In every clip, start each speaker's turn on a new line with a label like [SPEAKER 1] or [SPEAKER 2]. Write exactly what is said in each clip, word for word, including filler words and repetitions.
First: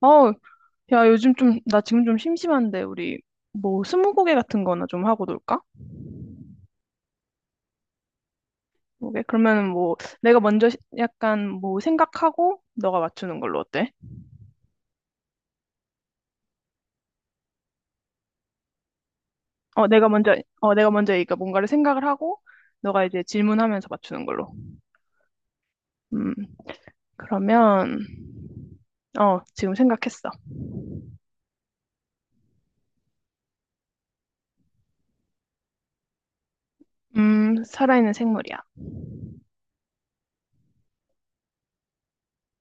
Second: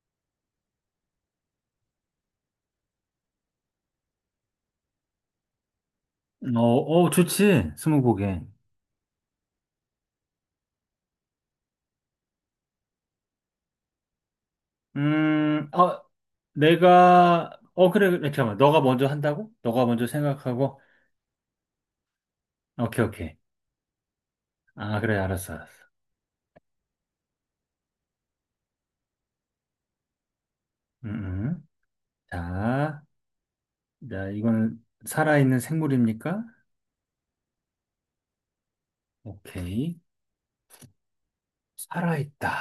[SPEAKER 1] 어, 야, 요즘 좀, 나 지금 좀 심심한데, 우리, 뭐, 스무고개 같은 거나 좀 하고 놀까?
[SPEAKER 2] 어, 어, 좋지. 스무고개.
[SPEAKER 1] 오케이? 그러면은 뭐, 내가 먼저 시- 약간 뭐, 생각하고, 너가 맞추는 걸로 어때?
[SPEAKER 2] 음, 어, 내가, 어, 그래, 그래, 잠깐만. 너가 먼저 한다고?
[SPEAKER 1] 어,
[SPEAKER 2] 너가 먼저
[SPEAKER 1] 내가 먼저, 어,
[SPEAKER 2] 생각하고?
[SPEAKER 1] 내가 먼저 그러니까 뭔가를 생각을 하고, 너가
[SPEAKER 2] 오케이,
[SPEAKER 1] 이제
[SPEAKER 2] 오케이.
[SPEAKER 1] 질문하면서 맞추는 걸로.
[SPEAKER 2] 아, 그래, 알았어, 알았어.
[SPEAKER 1] 음, 그러면, 어, 지금 생각했어.
[SPEAKER 2] 음, 음. 자, 자, 이건 살아있는 생물입니까?
[SPEAKER 1] 음, 살아있는 생물이야.
[SPEAKER 2] 오케이. 살아있다.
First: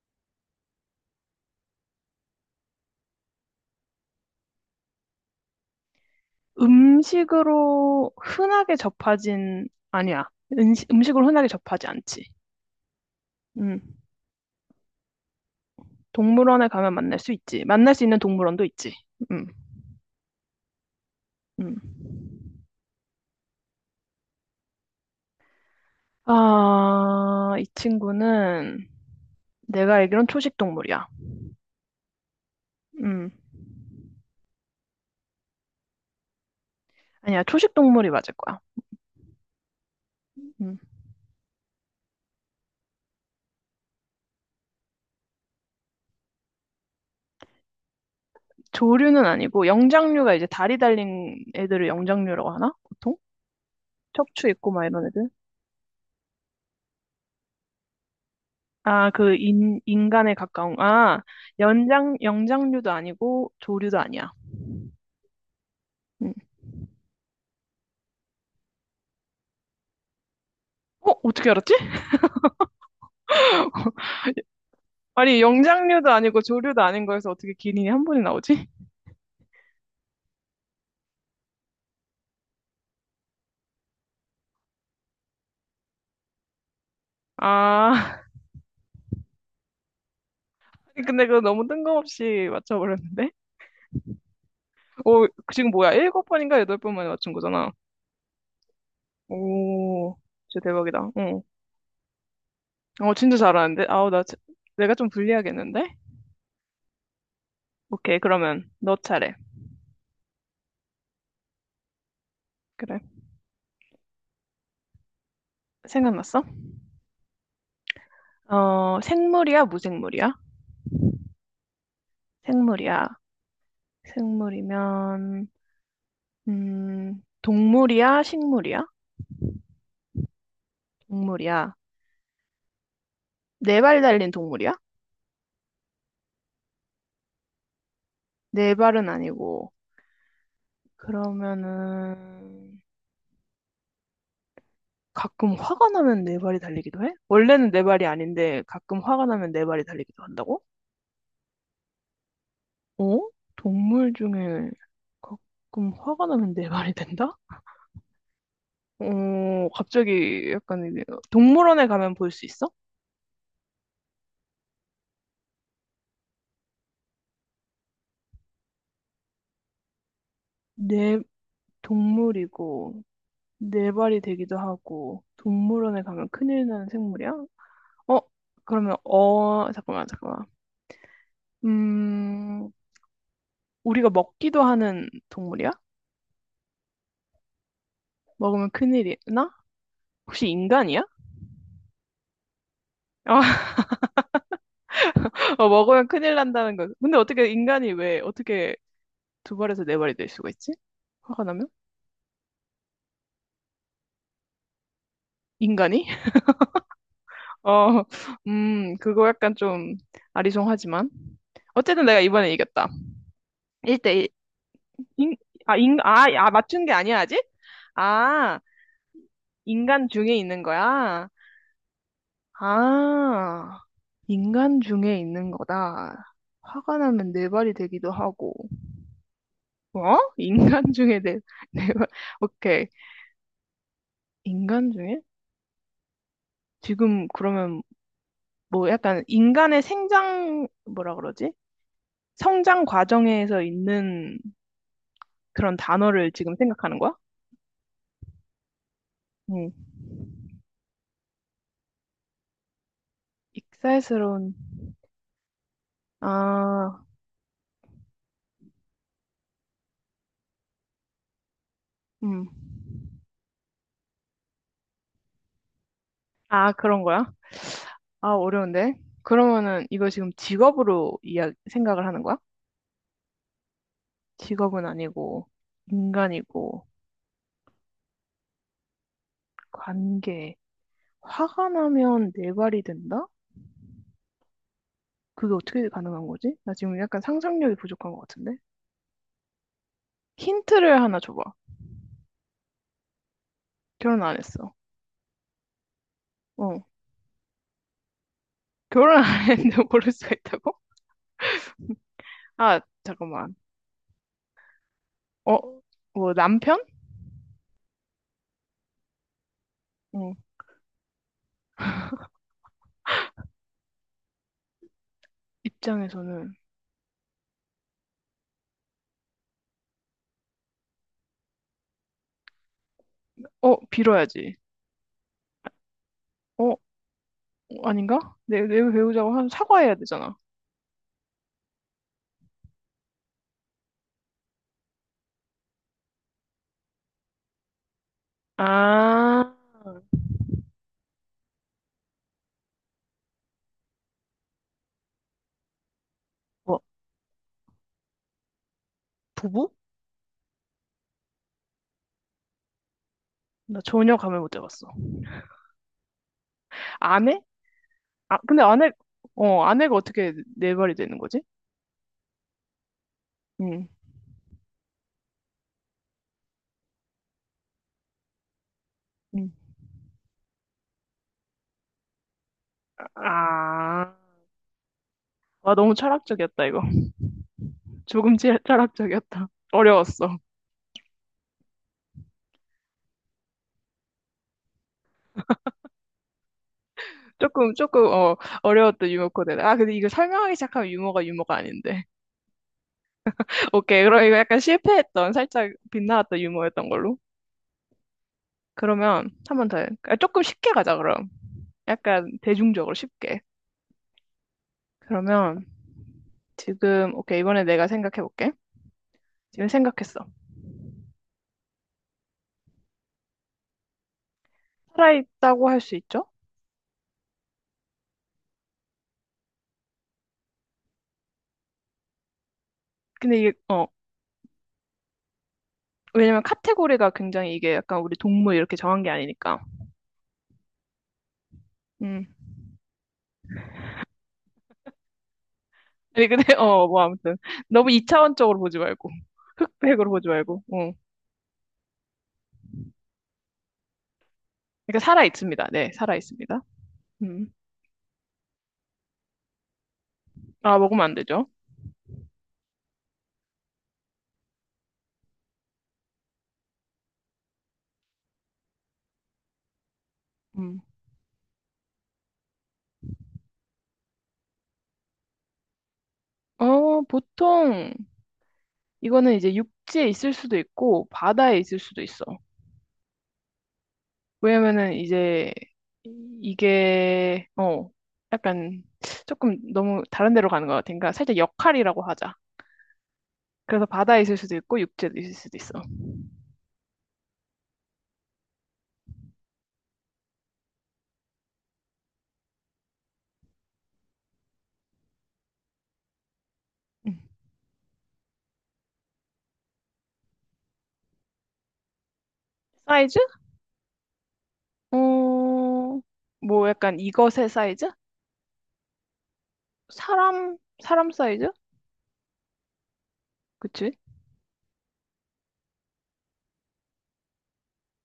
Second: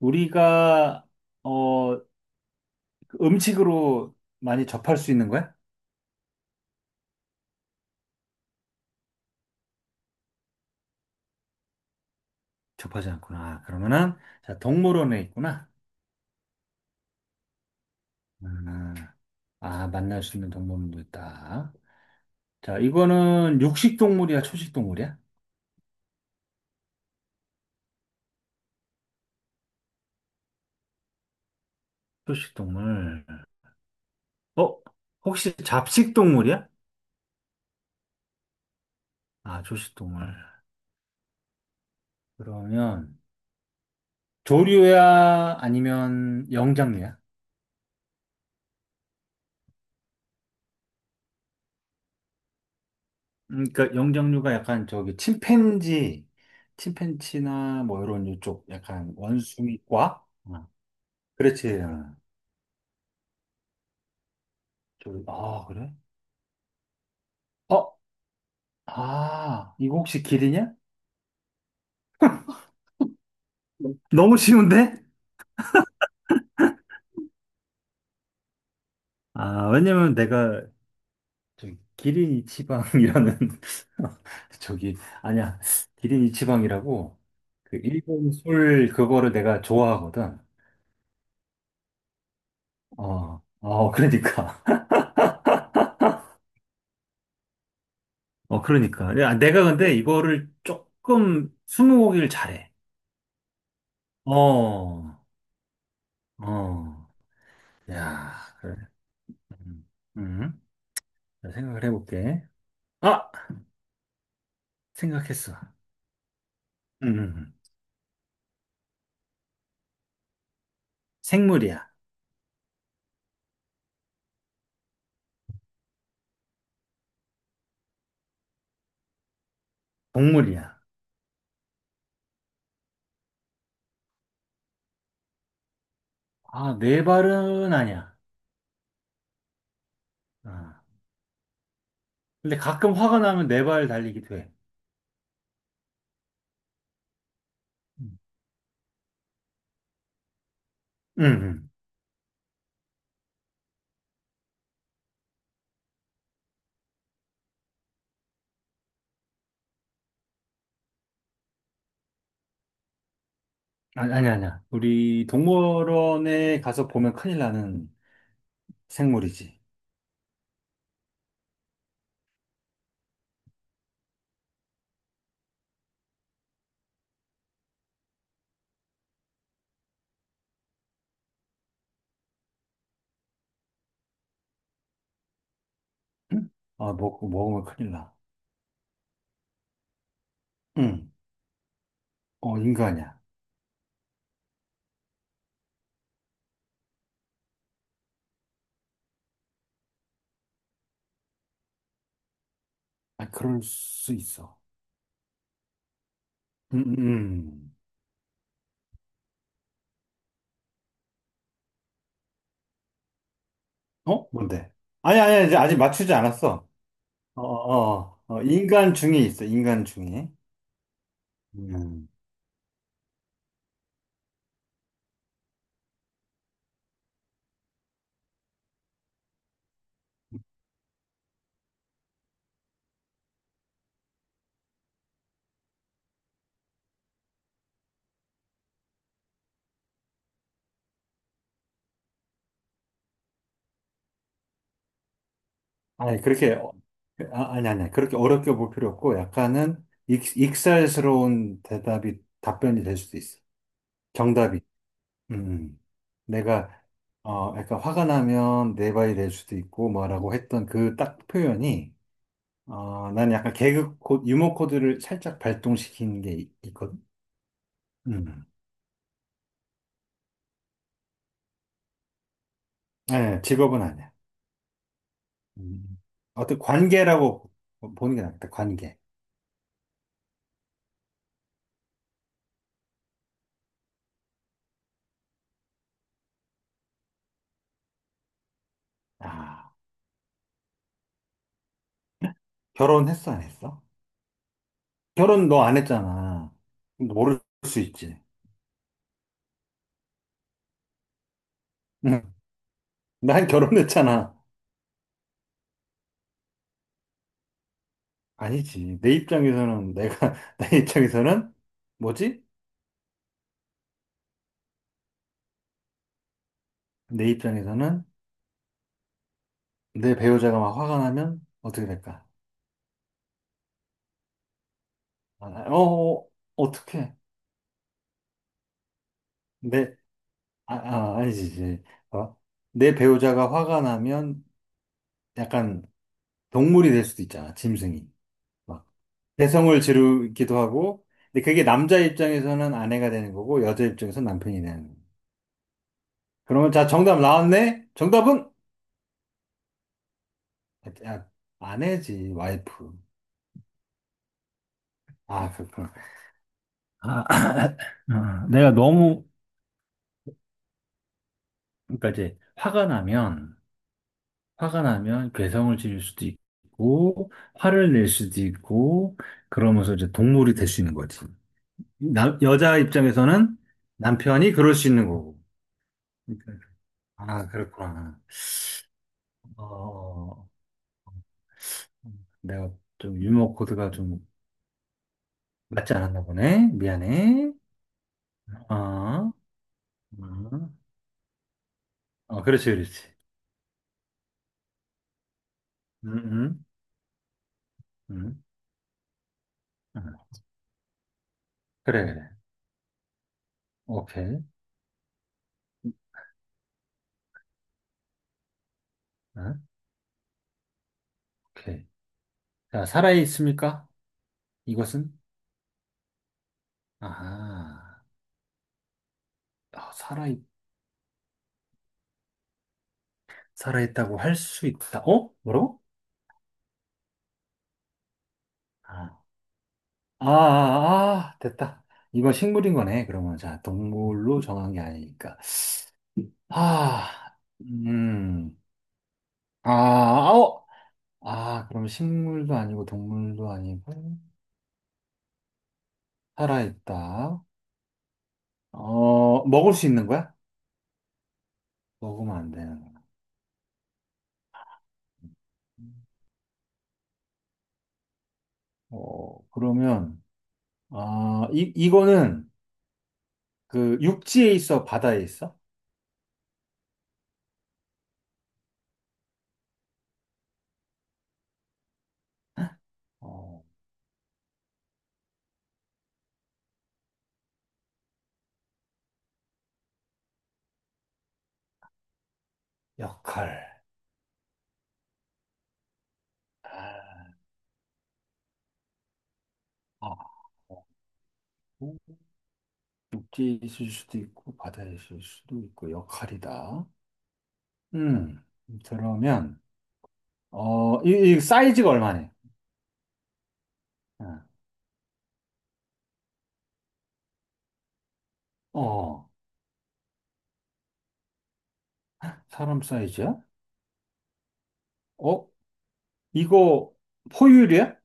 [SPEAKER 2] 우리가, 어, 그 음식으로 많이 접할 수 있는 거야?
[SPEAKER 1] 음식으로 흔하게 접하진, 아니야. 음식, 음식으로 흔하게 접하지 않지.
[SPEAKER 2] 접하지 않구나. 아,
[SPEAKER 1] 음.
[SPEAKER 2] 그러면은, 자, 동물원에 있구나.
[SPEAKER 1] 동물원에 가면 만날 수 있지. 만날 수 있는 동물원도
[SPEAKER 2] 음,
[SPEAKER 1] 있지. 음,
[SPEAKER 2] 아, 아, 만날 수 있는 동물원도 있다.
[SPEAKER 1] 음.
[SPEAKER 2] 자, 이거는 육식 동물이야, 초식 동물이야?
[SPEAKER 1] 아, 이 친구는 내가 알기론 초식 동물이야.
[SPEAKER 2] 초식 동물.
[SPEAKER 1] 음,
[SPEAKER 2] 어? 혹시 잡식 동물이야?
[SPEAKER 1] 아니야, 초식 동물이 맞을 거야.
[SPEAKER 2] 아, 초식 동물.
[SPEAKER 1] 음.
[SPEAKER 2] 그러면 조류야 아니면 영장류야?
[SPEAKER 1] 조류는 아니고 영장류가 이제 다리 달린 애들을 영장류라고 하나? 보통?
[SPEAKER 2] 음, 그러니까
[SPEAKER 1] 척추
[SPEAKER 2] 영장류가
[SPEAKER 1] 있고 막
[SPEAKER 2] 약간
[SPEAKER 1] 이런
[SPEAKER 2] 저기
[SPEAKER 1] 애들?
[SPEAKER 2] 침팬지, 침팬지나 뭐 이런 이쪽
[SPEAKER 1] 아,
[SPEAKER 2] 약간
[SPEAKER 1] 그 인,
[SPEAKER 2] 원숭이과?
[SPEAKER 1] 인간에
[SPEAKER 2] 어,
[SPEAKER 1] 가까운, 아,
[SPEAKER 2] 그렇지. 어,
[SPEAKER 1] 연장, 영장류도 아니고 조류도 아니야.
[SPEAKER 2] 저 아, 그래?
[SPEAKER 1] 음.
[SPEAKER 2] 어? 아, 이거 혹시 길이냐?
[SPEAKER 1] 어? 어떻게 알았지?
[SPEAKER 2] 너무 쉬운데?
[SPEAKER 1] 아니, 영장류도 아니고 조류도 아닌 거에서 어떻게 기린이 한 번이 나오지?
[SPEAKER 2] 아, 왜냐면 내가 저기 기린이 치방이라는 저기 아니야 기린이 치방이라고 그
[SPEAKER 1] 아,
[SPEAKER 2] 일본 술 그거를 내가 좋아하거든.
[SPEAKER 1] 근데 그거 너무 뜬금없이 맞춰버렸는데?
[SPEAKER 2] 어, 어 그러니까
[SPEAKER 1] 오, 지금 뭐야? 일곱 번인가 여덟 번 만에 맞춘 거잖아.
[SPEAKER 2] 어 그러니까 야, 내가 근데
[SPEAKER 1] 오,
[SPEAKER 2] 이거를
[SPEAKER 1] 진짜 대박이다. 응.
[SPEAKER 2] 조금 스무고기를 잘해.
[SPEAKER 1] 어, 진짜 잘하는데? 아우, 나, 진- 내가
[SPEAKER 2] 어,
[SPEAKER 1] 좀 불리하겠는데?
[SPEAKER 2] 어,
[SPEAKER 1] 오케이,
[SPEAKER 2] 야
[SPEAKER 1] 그러면
[SPEAKER 2] 그래.
[SPEAKER 1] 너 차례.
[SPEAKER 2] 음, 음. 자, 생각을 해볼게.
[SPEAKER 1] 그래.
[SPEAKER 2] 아 생각했어.
[SPEAKER 1] 생각났어?
[SPEAKER 2] 음, 음, 음.
[SPEAKER 1] 어, 생물이야, 무생물이야?
[SPEAKER 2] 생물이야.
[SPEAKER 1] 생물이야. 생물이면, 음, 동물이야, 식물이야?
[SPEAKER 2] 동물이야.
[SPEAKER 1] 동물이야. 네 발 달린 동물이야?
[SPEAKER 2] 아 네 발은 아니야.
[SPEAKER 1] 네 발은 아니고.
[SPEAKER 2] 어. 근데
[SPEAKER 1] 그러면은,
[SPEAKER 2] 가끔 화가 나면 네 발 달리기도 해.
[SPEAKER 1] 가끔 화가 나면 네 발이 달리기도 해? 원래는 네 발이
[SPEAKER 2] 음.
[SPEAKER 1] 아닌데 가끔 화가 나면 네 발이 달리기도 한다고?
[SPEAKER 2] 응, 응.
[SPEAKER 1] 어? 동물 중에 가끔 화가 나면 네 발이 된다? 어, 갑자기 약간 이게 동물원에 가면 볼 수 있어?
[SPEAKER 2] 아니, 아니, 아니야. 우리 동물원에 가서 보면 큰일 나는 생물이지.
[SPEAKER 1] 네 동물이고 네 발이 되기도 하고 동물원에 가면 큰일 나는 생물이야? 어? 그러면 어 잠깐만 잠깐만 음 우리가 먹기도 하는 동물이야?
[SPEAKER 2] 응? 아, 먹 먹으면 큰일 나.
[SPEAKER 1] 먹으면 큰일이 나? 혹시 인간이야?
[SPEAKER 2] 응. 어, 인간이야.
[SPEAKER 1] 아, 어, 먹으면 큰일 난다는 거. 근데 어떻게 인간이 왜 어떻게 두 발에서 네 발이 될 수가 있지? 화가 나면?
[SPEAKER 2] 아, 그럴 수 있어.
[SPEAKER 1] 인간이?
[SPEAKER 2] 응, 응,
[SPEAKER 1] 어, 음, 그거 약간 좀 아리송하지만. 어쨌든 내가 이번에 이겼다.
[SPEAKER 2] 응.
[SPEAKER 1] 일 대 일.
[SPEAKER 2] 어? 뭔데? 아니,
[SPEAKER 1] 인,
[SPEAKER 2] 아니, 이제 아직
[SPEAKER 1] 아, 인,
[SPEAKER 2] 맞추지
[SPEAKER 1] 아, 아,
[SPEAKER 2] 않았어.
[SPEAKER 1] 맞춘 게 아니야, 아직?
[SPEAKER 2] 어, 어, 어,
[SPEAKER 1] 아,
[SPEAKER 2] 인간 중에 있어, 인간
[SPEAKER 1] 인간
[SPEAKER 2] 중에.
[SPEAKER 1] 중에 있는 거야?
[SPEAKER 2] 음.
[SPEAKER 1] 아, 인간 중에 있는 거다. 화가 나면 네 발이 되기도 하고. 어? 인간 중에 네, 네 발. 오케이. 인간 중에? 지금 그러면 뭐 약간 인간의 생장, 뭐라 그러지? 성장 과정에서 있는 그런
[SPEAKER 2] 아니,
[SPEAKER 1] 단어를 지금
[SPEAKER 2] 그렇게, 어,
[SPEAKER 1] 생각하는 거야?
[SPEAKER 2] 아, 아니, 아니, 그렇게 어렵게 볼 필요 없고,
[SPEAKER 1] 응.
[SPEAKER 2] 약간은 익, 익살스러운 대답이, 답변이 될 수도 있어.
[SPEAKER 1] 익살스러운,
[SPEAKER 2] 정답이. 음. 음. 내가
[SPEAKER 1] 아,
[SPEAKER 2] 어 약간 화가 나면 내 바이 될 수도 있고 뭐라고 했던 그 딱 표현이
[SPEAKER 1] 음.
[SPEAKER 2] 어 난 약간 개그 코 유머 코드를 살짝 발동시키는 게 있-
[SPEAKER 1] 아, 그런
[SPEAKER 2] 있거든.
[SPEAKER 1] 거야? 아,
[SPEAKER 2] 음.
[SPEAKER 1] 어려운데? 그러면은 이거 지금 직업으로 이야, 생각을 하는 거야?
[SPEAKER 2] 네, 직업은 아니야.
[SPEAKER 1] 직업은 아니고,
[SPEAKER 2] 음. 어떤
[SPEAKER 1] 인간이고,
[SPEAKER 2] 관계라고 보- 보는 게 낫겠다. 관계.
[SPEAKER 1] 관계. 화가 나면 네 발이 된다? 그게 어떻게 가능한 거지? 나 지금 약간 상상력이 부족한 것 같은데?
[SPEAKER 2] 아,
[SPEAKER 1] 힌트를 하나 줘봐.
[SPEAKER 2] 결혼했어 안 했어?
[SPEAKER 1] 결혼 안 했어.
[SPEAKER 2] 결혼 너 안 했잖아.
[SPEAKER 1] 어.
[SPEAKER 2] 모를 수 있지.
[SPEAKER 1] 결혼 안 했는데 모를 수가 있다고?
[SPEAKER 2] 응.
[SPEAKER 1] 아,
[SPEAKER 2] 난
[SPEAKER 1] 잠깐만.
[SPEAKER 2] 결혼했잖아.
[SPEAKER 1] 어, 뭐 남편?
[SPEAKER 2] 아니지. 내 입장에서는
[SPEAKER 1] 어,
[SPEAKER 2] 내가 내 입장에서는 뭐지?
[SPEAKER 1] 입장에서는
[SPEAKER 2] 내 입장에서는 내 배우자가 막 화가 나면 어떻게 될까?
[SPEAKER 1] 어, 빌어야지.
[SPEAKER 2] 아, 어, 어,
[SPEAKER 1] 어,
[SPEAKER 2] 어떻게?
[SPEAKER 1] 아닌가? 내, 내 배우자고 한 사과해야
[SPEAKER 2] 내,
[SPEAKER 1] 되잖아.
[SPEAKER 2] 아, 아, 아니지, 이제. 어? 내 배우자가 화가 나면 약간 동물이 될 수도 있잖아, 짐승이. 막,
[SPEAKER 1] 아,
[SPEAKER 2] 개성을 지르기도 하고, 근데 그게 남자 입장에서는 아내가 되는 거고, 여자 입장에서는 남편이 되는 거. 그러면
[SPEAKER 1] 뭐
[SPEAKER 2] 자, 정답 나왔네? 정답은?
[SPEAKER 1] 부부?
[SPEAKER 2] 야, 아내지, 와이프.
[SPEAKER 1] 나 전혀 감을 못 잡았어.
[SPEAKER 2] 아, 그렇구나. 아,
[SPEAKER 1] 아내? 아,
[SPEAKER 2] 어,
[SPEAKER 1] 근데
[SPEAKER 2] 내가
[SPEAKER 1] 아내,
[SPEAKER 2] 너무,
[SPEAKER 1] 어, 아내가 어떻게 내 말이 되는 거지?
[SPEAKER 2] 그러니까 이제 화가 나면,
[SPEAKER 1] 응,
[SPEAKER 2] 화가 나면 괴성을 지를 수도 있고, 화를 낼 수도 있고,
[SPEAKER 1] 응.
[SPEAKER 2] 그러면서 이제 동물이 될 수 있는 거지. 남, 여자 입장에서는
[SPEAKER 1] 아,
[SPEAKER 2] 남편이 그럴 수 있는 거고.
[SPEAKER 1] 와, 너무
[SPEAKER 2] 그러니까,
[SPEAKER 1] 철학적이었다, 이거.
[SPEAKER 2] 아, 그렇구나.
[SPEAKER 1] 조금 치- 철학적이었다.
[SPEAKER 2] 어,
[SPEAKER 1] 어려웠어.
[SPEAKER 2] 어, 어. 내가 좀 유머 코드가 좀 맞지 않았나 보네. 미안해.
[SPEAKER 1] 조금, 조금, 어,
[SPEAKER 2] 어,
[SPEAKER 1] 어려웠던 유머
[SPEAKER 2] 어,
[SPEAKER 1] 코드. 아, 근데 이거 설명하기 시작하면 유머가 유머가 아닌데.
[SPEAKER 2] 어, 그렇지, 그렇지.
[SPEAKER 1] 오케이. 그럼 이거 약간 실패했던, 살짝
[SPEAKER 2] 음,
[SPEAKER 1] 빗나갔던
[SPEAKER 2] 음,
[SPEAKER 1] 유머였던 걸로.
[SPEAKER 2] 음.
[SPEAKER 1] 그러면 한 번 더. 해.
[SPEAKER 2] 음.
[SPEAKER 1] 아, 조금 쉽게 가자, 그럼.
[SPEAKER 2] 그래, 그래.
[SPEAKER 1] 약간 대중적으로 쉽게.
[SPEAKER 2] 오케이.
[SPEAKER 1] 그러면 지금, 오케이. 이번에 내가 생각해볼게.
[SPEAKER 2] 어,
[SPEAKER 1] 지금 생각했어.
[SPEAKER 2] 오케이. 자, 살아있습니까? 이것은?
[SPEAKER 1] 살아있다고 할 수 있죠?
[SPEAKER 2] 아 아, 살아있,
[SPEAKER 1] 근데 이게, 어,
[SPEAKER 2] 살아있다고 할 수 있다. 어? 뭐라고?
[SPEAKER 1] 왜냐면 카테고리가 굉장히 이게 약간 우리 동물 이렇게 정한 게
[SPEAKER 2] 아,
[SPEAKER 1] 아니니까.
[SPEAKER 2] 아, 아, 아, 됐다.
[SPEAKER 1] 음.
[SPEAKER 2] 이건 식물인 거네. 그러면 자, 동물로 정한 게 아니니까.
[SPEAKER 1] 아니, 근데, 어, 뭐
[SPEAKER 2] 아,
[SPEAKER 1] 아무튼. 너무
[SPEAKER 2] 음,
[SPEAKER 1] 이차원적으로 보지 말고.
[SPEAKER 2] 아,
[SPEAKER 1] 흑백으로 보지
[SPEAKER 2] 아,
[SPEAKER 1] 말고.
[SPEAKER 2] 어,
[SPEAKER 1] 어.
[SPEAKER 2] 아, 그럼 식물도 아니고 동물도 아니고
[SPEAKER 1] 그러니까 살아있습니다. 네, 살아있습니다.
[SPEAKER 2] 살아있다.
[SPEAKER 1] 음.
[SPEAKER 2] 어, 먹을 수 있는 거야?
[SPEAKER 1] 아, 먹으면 안 되죠?
[SPEAKER 2] 먹으면 안 되는 거야. 어, 그러면
[SPEAKER 1] 음.
[SPEAKER 2] 아, 이 이거는 그 육지에 있어, 바다에 있어?
[SPEAKER 1] 어, 보통 이거는 이제 육지에 있을 수도 있고 바다에 있을 수도 있어.
[SPEAKER 2] 어,
[SPEAKER 1] 왜냐면은 이제 이게 어 약간 조금 너무 다른 데로 가는 것 같으니까 살짝 역할이라고 하자.
[SPEAKER 2] 역할.
[SPEAKER 1] 그래서 바다에 있을 수도 있고 육지에 있을 수도 있어.
[SPEAKER 2] 아, 육지에 있을 수도 있고 바다에 있을 수도 있고 역할이다.
[SPEAKER 1] 음.
[SPEAKER 2] 음, 그러면 어, 이, 이 사이즈가 얼마네?
[SPEAKER 1] 사이즈? 어, 뭐 약간 이것의 사이즈?
[SPEAKER 2] 어, 어,
[SPEAKER 1] 사람 사람 사이즈?
[SPEAKER 2] 사람 사이즈야?
[SPEAKER 1] 그치?
[SPEAKER 2] 어, 이거 포유류야?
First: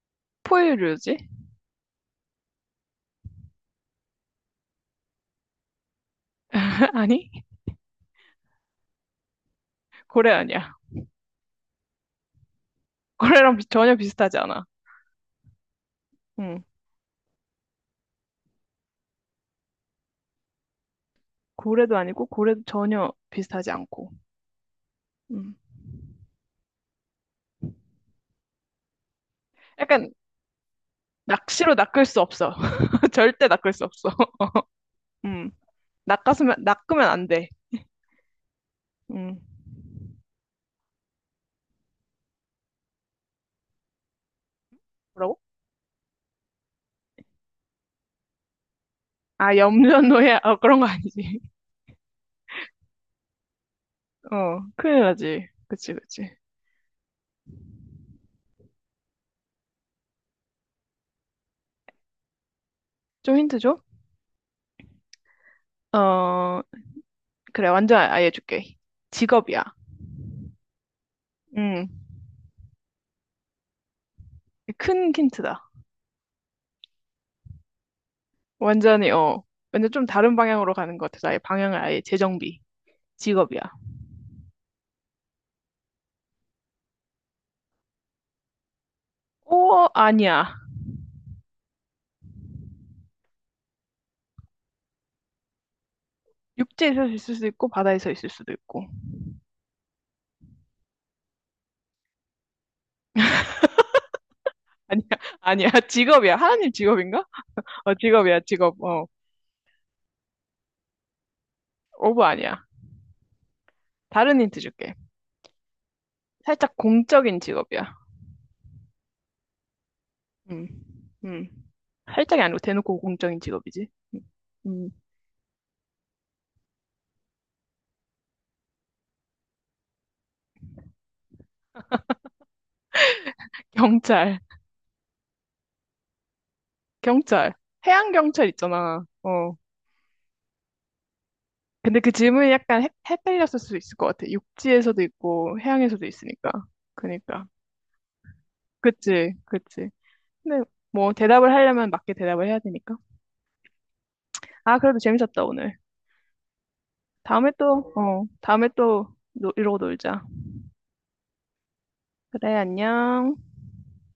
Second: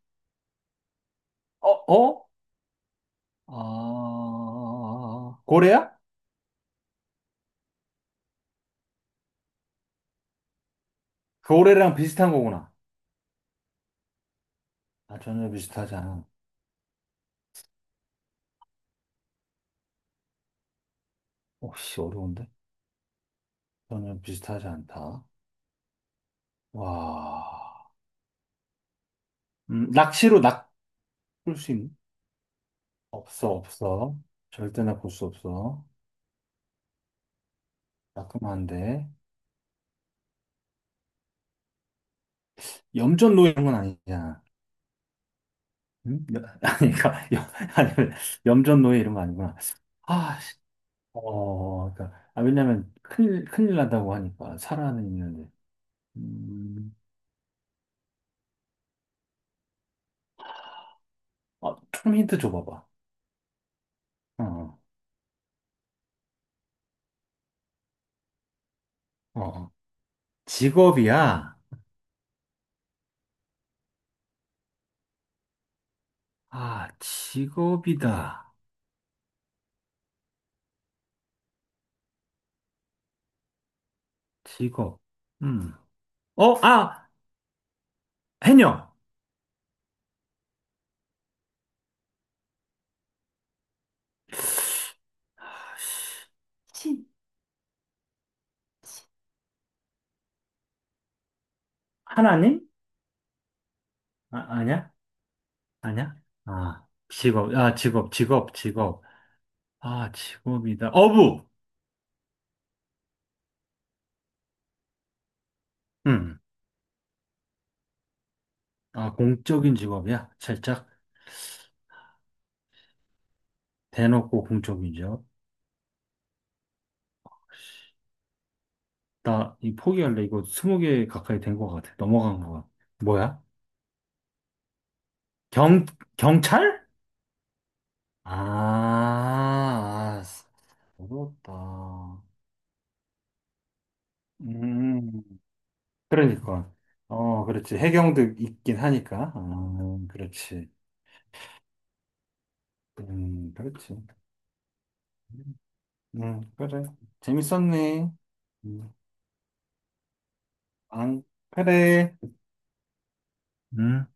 [SPEAKER 1] 포유류지?
[SPEAKER 2] 어, 어? 아, 고래야?
[SPEAKER 1] 아니 고래 아니야.
[SPEAKER 2] 그 고래랑 비슷한 거구나.
[SPEAKER 1] 고래랑 비- 전혀 비슷하지 않아.
[SPEAKER 2] 아, 전혀 비슷하지 않아.
[SPEAKER 1] 응. 고래도
[SPEAKER 2] 혹시
[SPEAKER 1] 아니고
[SPEAKER 2] 어려운데?
[SPEAKER 1] 고래도 전혀 비슷하지 않고.
[SPEAKER 2] 전혀 비슷하지 않다.
[SPEAKER 1] 음.
[SPEAKER 2] 와, 음,
[SPEAKER 1] 약간
[SPEAKER 2] 낚시로 낚을 수
[SPEAKER 1] 낚시로
[SPEAKER 2] 있?
[SPEAKER 1] 낚을 수 없어. 절대
[SPEAKER 2] 없어,
[SPEAKER 1] 낚을 수 없어.
[SPEAKER 2] 없어. 절대나 볼 수
[SPEAKER 1] 음.
[SPEAKER 2] 없어.
[SPEAKER 1] 낚았으면, 낚으면 안 돼.
[SPEAKER 2] 따끔한데.
[SPEAKER 1] 음.
[SPEAKER 2] 염전 노예 이런 건 아니잖아.
[SPEAKER 1] 뭐라고?
[SPEAKER 2] 응? 여- 아니, 그러니까, 염, 아니, 염전 노예 이런 거
[SPEAKER 1] 아,
[SPEAKER 2] 아니구나.
[SPEAKER 1] 염전노예?
[SPEAKER 2] 아, 씨.
[SPEAKER 1] 어, 그런 거 아니지.
[SPEAKER 2] 어, 그러니까, 아, 왜냐면 큰일, 큰일 난다고 하니까,
[SPEAKER 1] 어, 큰일
[SPEAKER 2] 살아는
[SPEAKER 1] 나지.
[SPEAKER 2] 있는데.
[SPEAKER 1] 그치, 그치.
[SPEAKER 2] 음, 어, 좀 힌트 줘봐봐.
[SPEAKER 1] 좀 힌트 줘?
[SPEAKER 2] 어, 어,
[SPEAKER 1] 어, 그래, 완전 아예 줄게. 직업이야.
[SPEAKER 2] 어. 직업이야.
[SPEAKER 1] 음, 큰 힌트다.
[SPEAKER 2] 아, 직업이다.
[SPEAKER 1] 완전히, 어, 완전 좀 다른 방향으로 가는 것 같아서 아예 방향을 아예 재정비. 직업이야.
[SPEAKER 2] 직업. 음. 어, 아, 해녀.
[SPEAKER 1] 오, 아니야.
[SPEAKER 2] 아, 씨.
[SPEAKER 1] 육지에서
[SPEAKER 2] 신,
[SPEAKER 1] 있을 수도 있고, 바다에서 있을 수도 있고.
[SPEAKER 2] 신, 하나님? 아, 아니야?
[SPEAKER 1] 아니야, 아니야.
[SPEAKER 2] 아니야?
[SPEAKER 1] 직업이야. 하나님
[SPEAKER 2] 아,
[SPEAKER 1] 직업인가?
[SPEAKER 2] 직업, 아,
[SPEAKER 1] 어,
[SPEAKER 2] 직업,
[SPEAKER 1] 직업이야,
[SPEAKER 2] 직업,
[SPEAKER 1] 직업.
[SPEAKER 2] 직업.
[SPEAKER 1] 어,
[SPEAKER 2] 아, 직업이다. 어부!
[SPEAKER 1] 오브 아니야. 다른 힌트 줄게.
[SPEAKER 2] 음.
[SPEAKER 1] 살짝 공적인 직업이야.
[SPEAKER 2] 아, 공적인 직업이야?
[SPEAKER 1] 음,
[SPEAKER 2] 살짝
[SPEAKER 1] 음. 살짝이 아니고 대놓고 공적인 직업이지. 음,
[SPEAKER 2] 대놓고
[SPEAKER 1] 음.
[SPEAKER 2] 공적인 직업? 나 이 포기할래. 이거 스무 개 가까이 된 것 같아. 넘어간 것 같아. 뭐야?
[SPEAKER 1] 경찰,
[SPEAKER 2] 경, 경찰?
[SPEAKER 1] 경찰. 해양
[SPEAKER 2] 아,
[SPEAKER 1] 경찰 있잖아. 어.
[SPEAKER 2] 아,
[SPEAKER 1] 근데 그
[SPEAKER 2] 어렵다.
[SPEAKER 1] 질문이 약간 헷, 헷갈렸을 수도 있을 것 같아. 육지에서도
[SPEAKER 2] 음,
[SPEAKER 1] 있고 해양에서도 있으니까.
[SPEAKER 2] 그러니까. 어,
[SPEAKER 1] 그니까.
[SPEAKER 2] 그렇지. 해경도 있긴 하니까.
[SPEAKER 1] 그치, 그치.
[SPEAKER 2] 아,
[SPEAKER 1] 근데
[SPEAKER 2] 그렇지.
[SPEAKER 1] 뭐 대답을 하려면 맞게 대답을 해야 되니까.
[SPEAKER 2] 음, 그렇지.
[SPEAKER 1] 아, 그래도 재밌었다, 오늘.
[SPEAKER 2] 음, 그래.
[SPEAKER 1] 다음에 또,
[SPEAKER 2] 재밌었네.
[SPEAKER 1] 어, 다음에
[SPEAKER 2] 음,
[SPEAKER 1] 또 노- 이러고 놀자.
[SPEAKER 2] 안, 그래.
[SPEAKER 1] 그래, 안녕.
[SPEAKER 2] 음.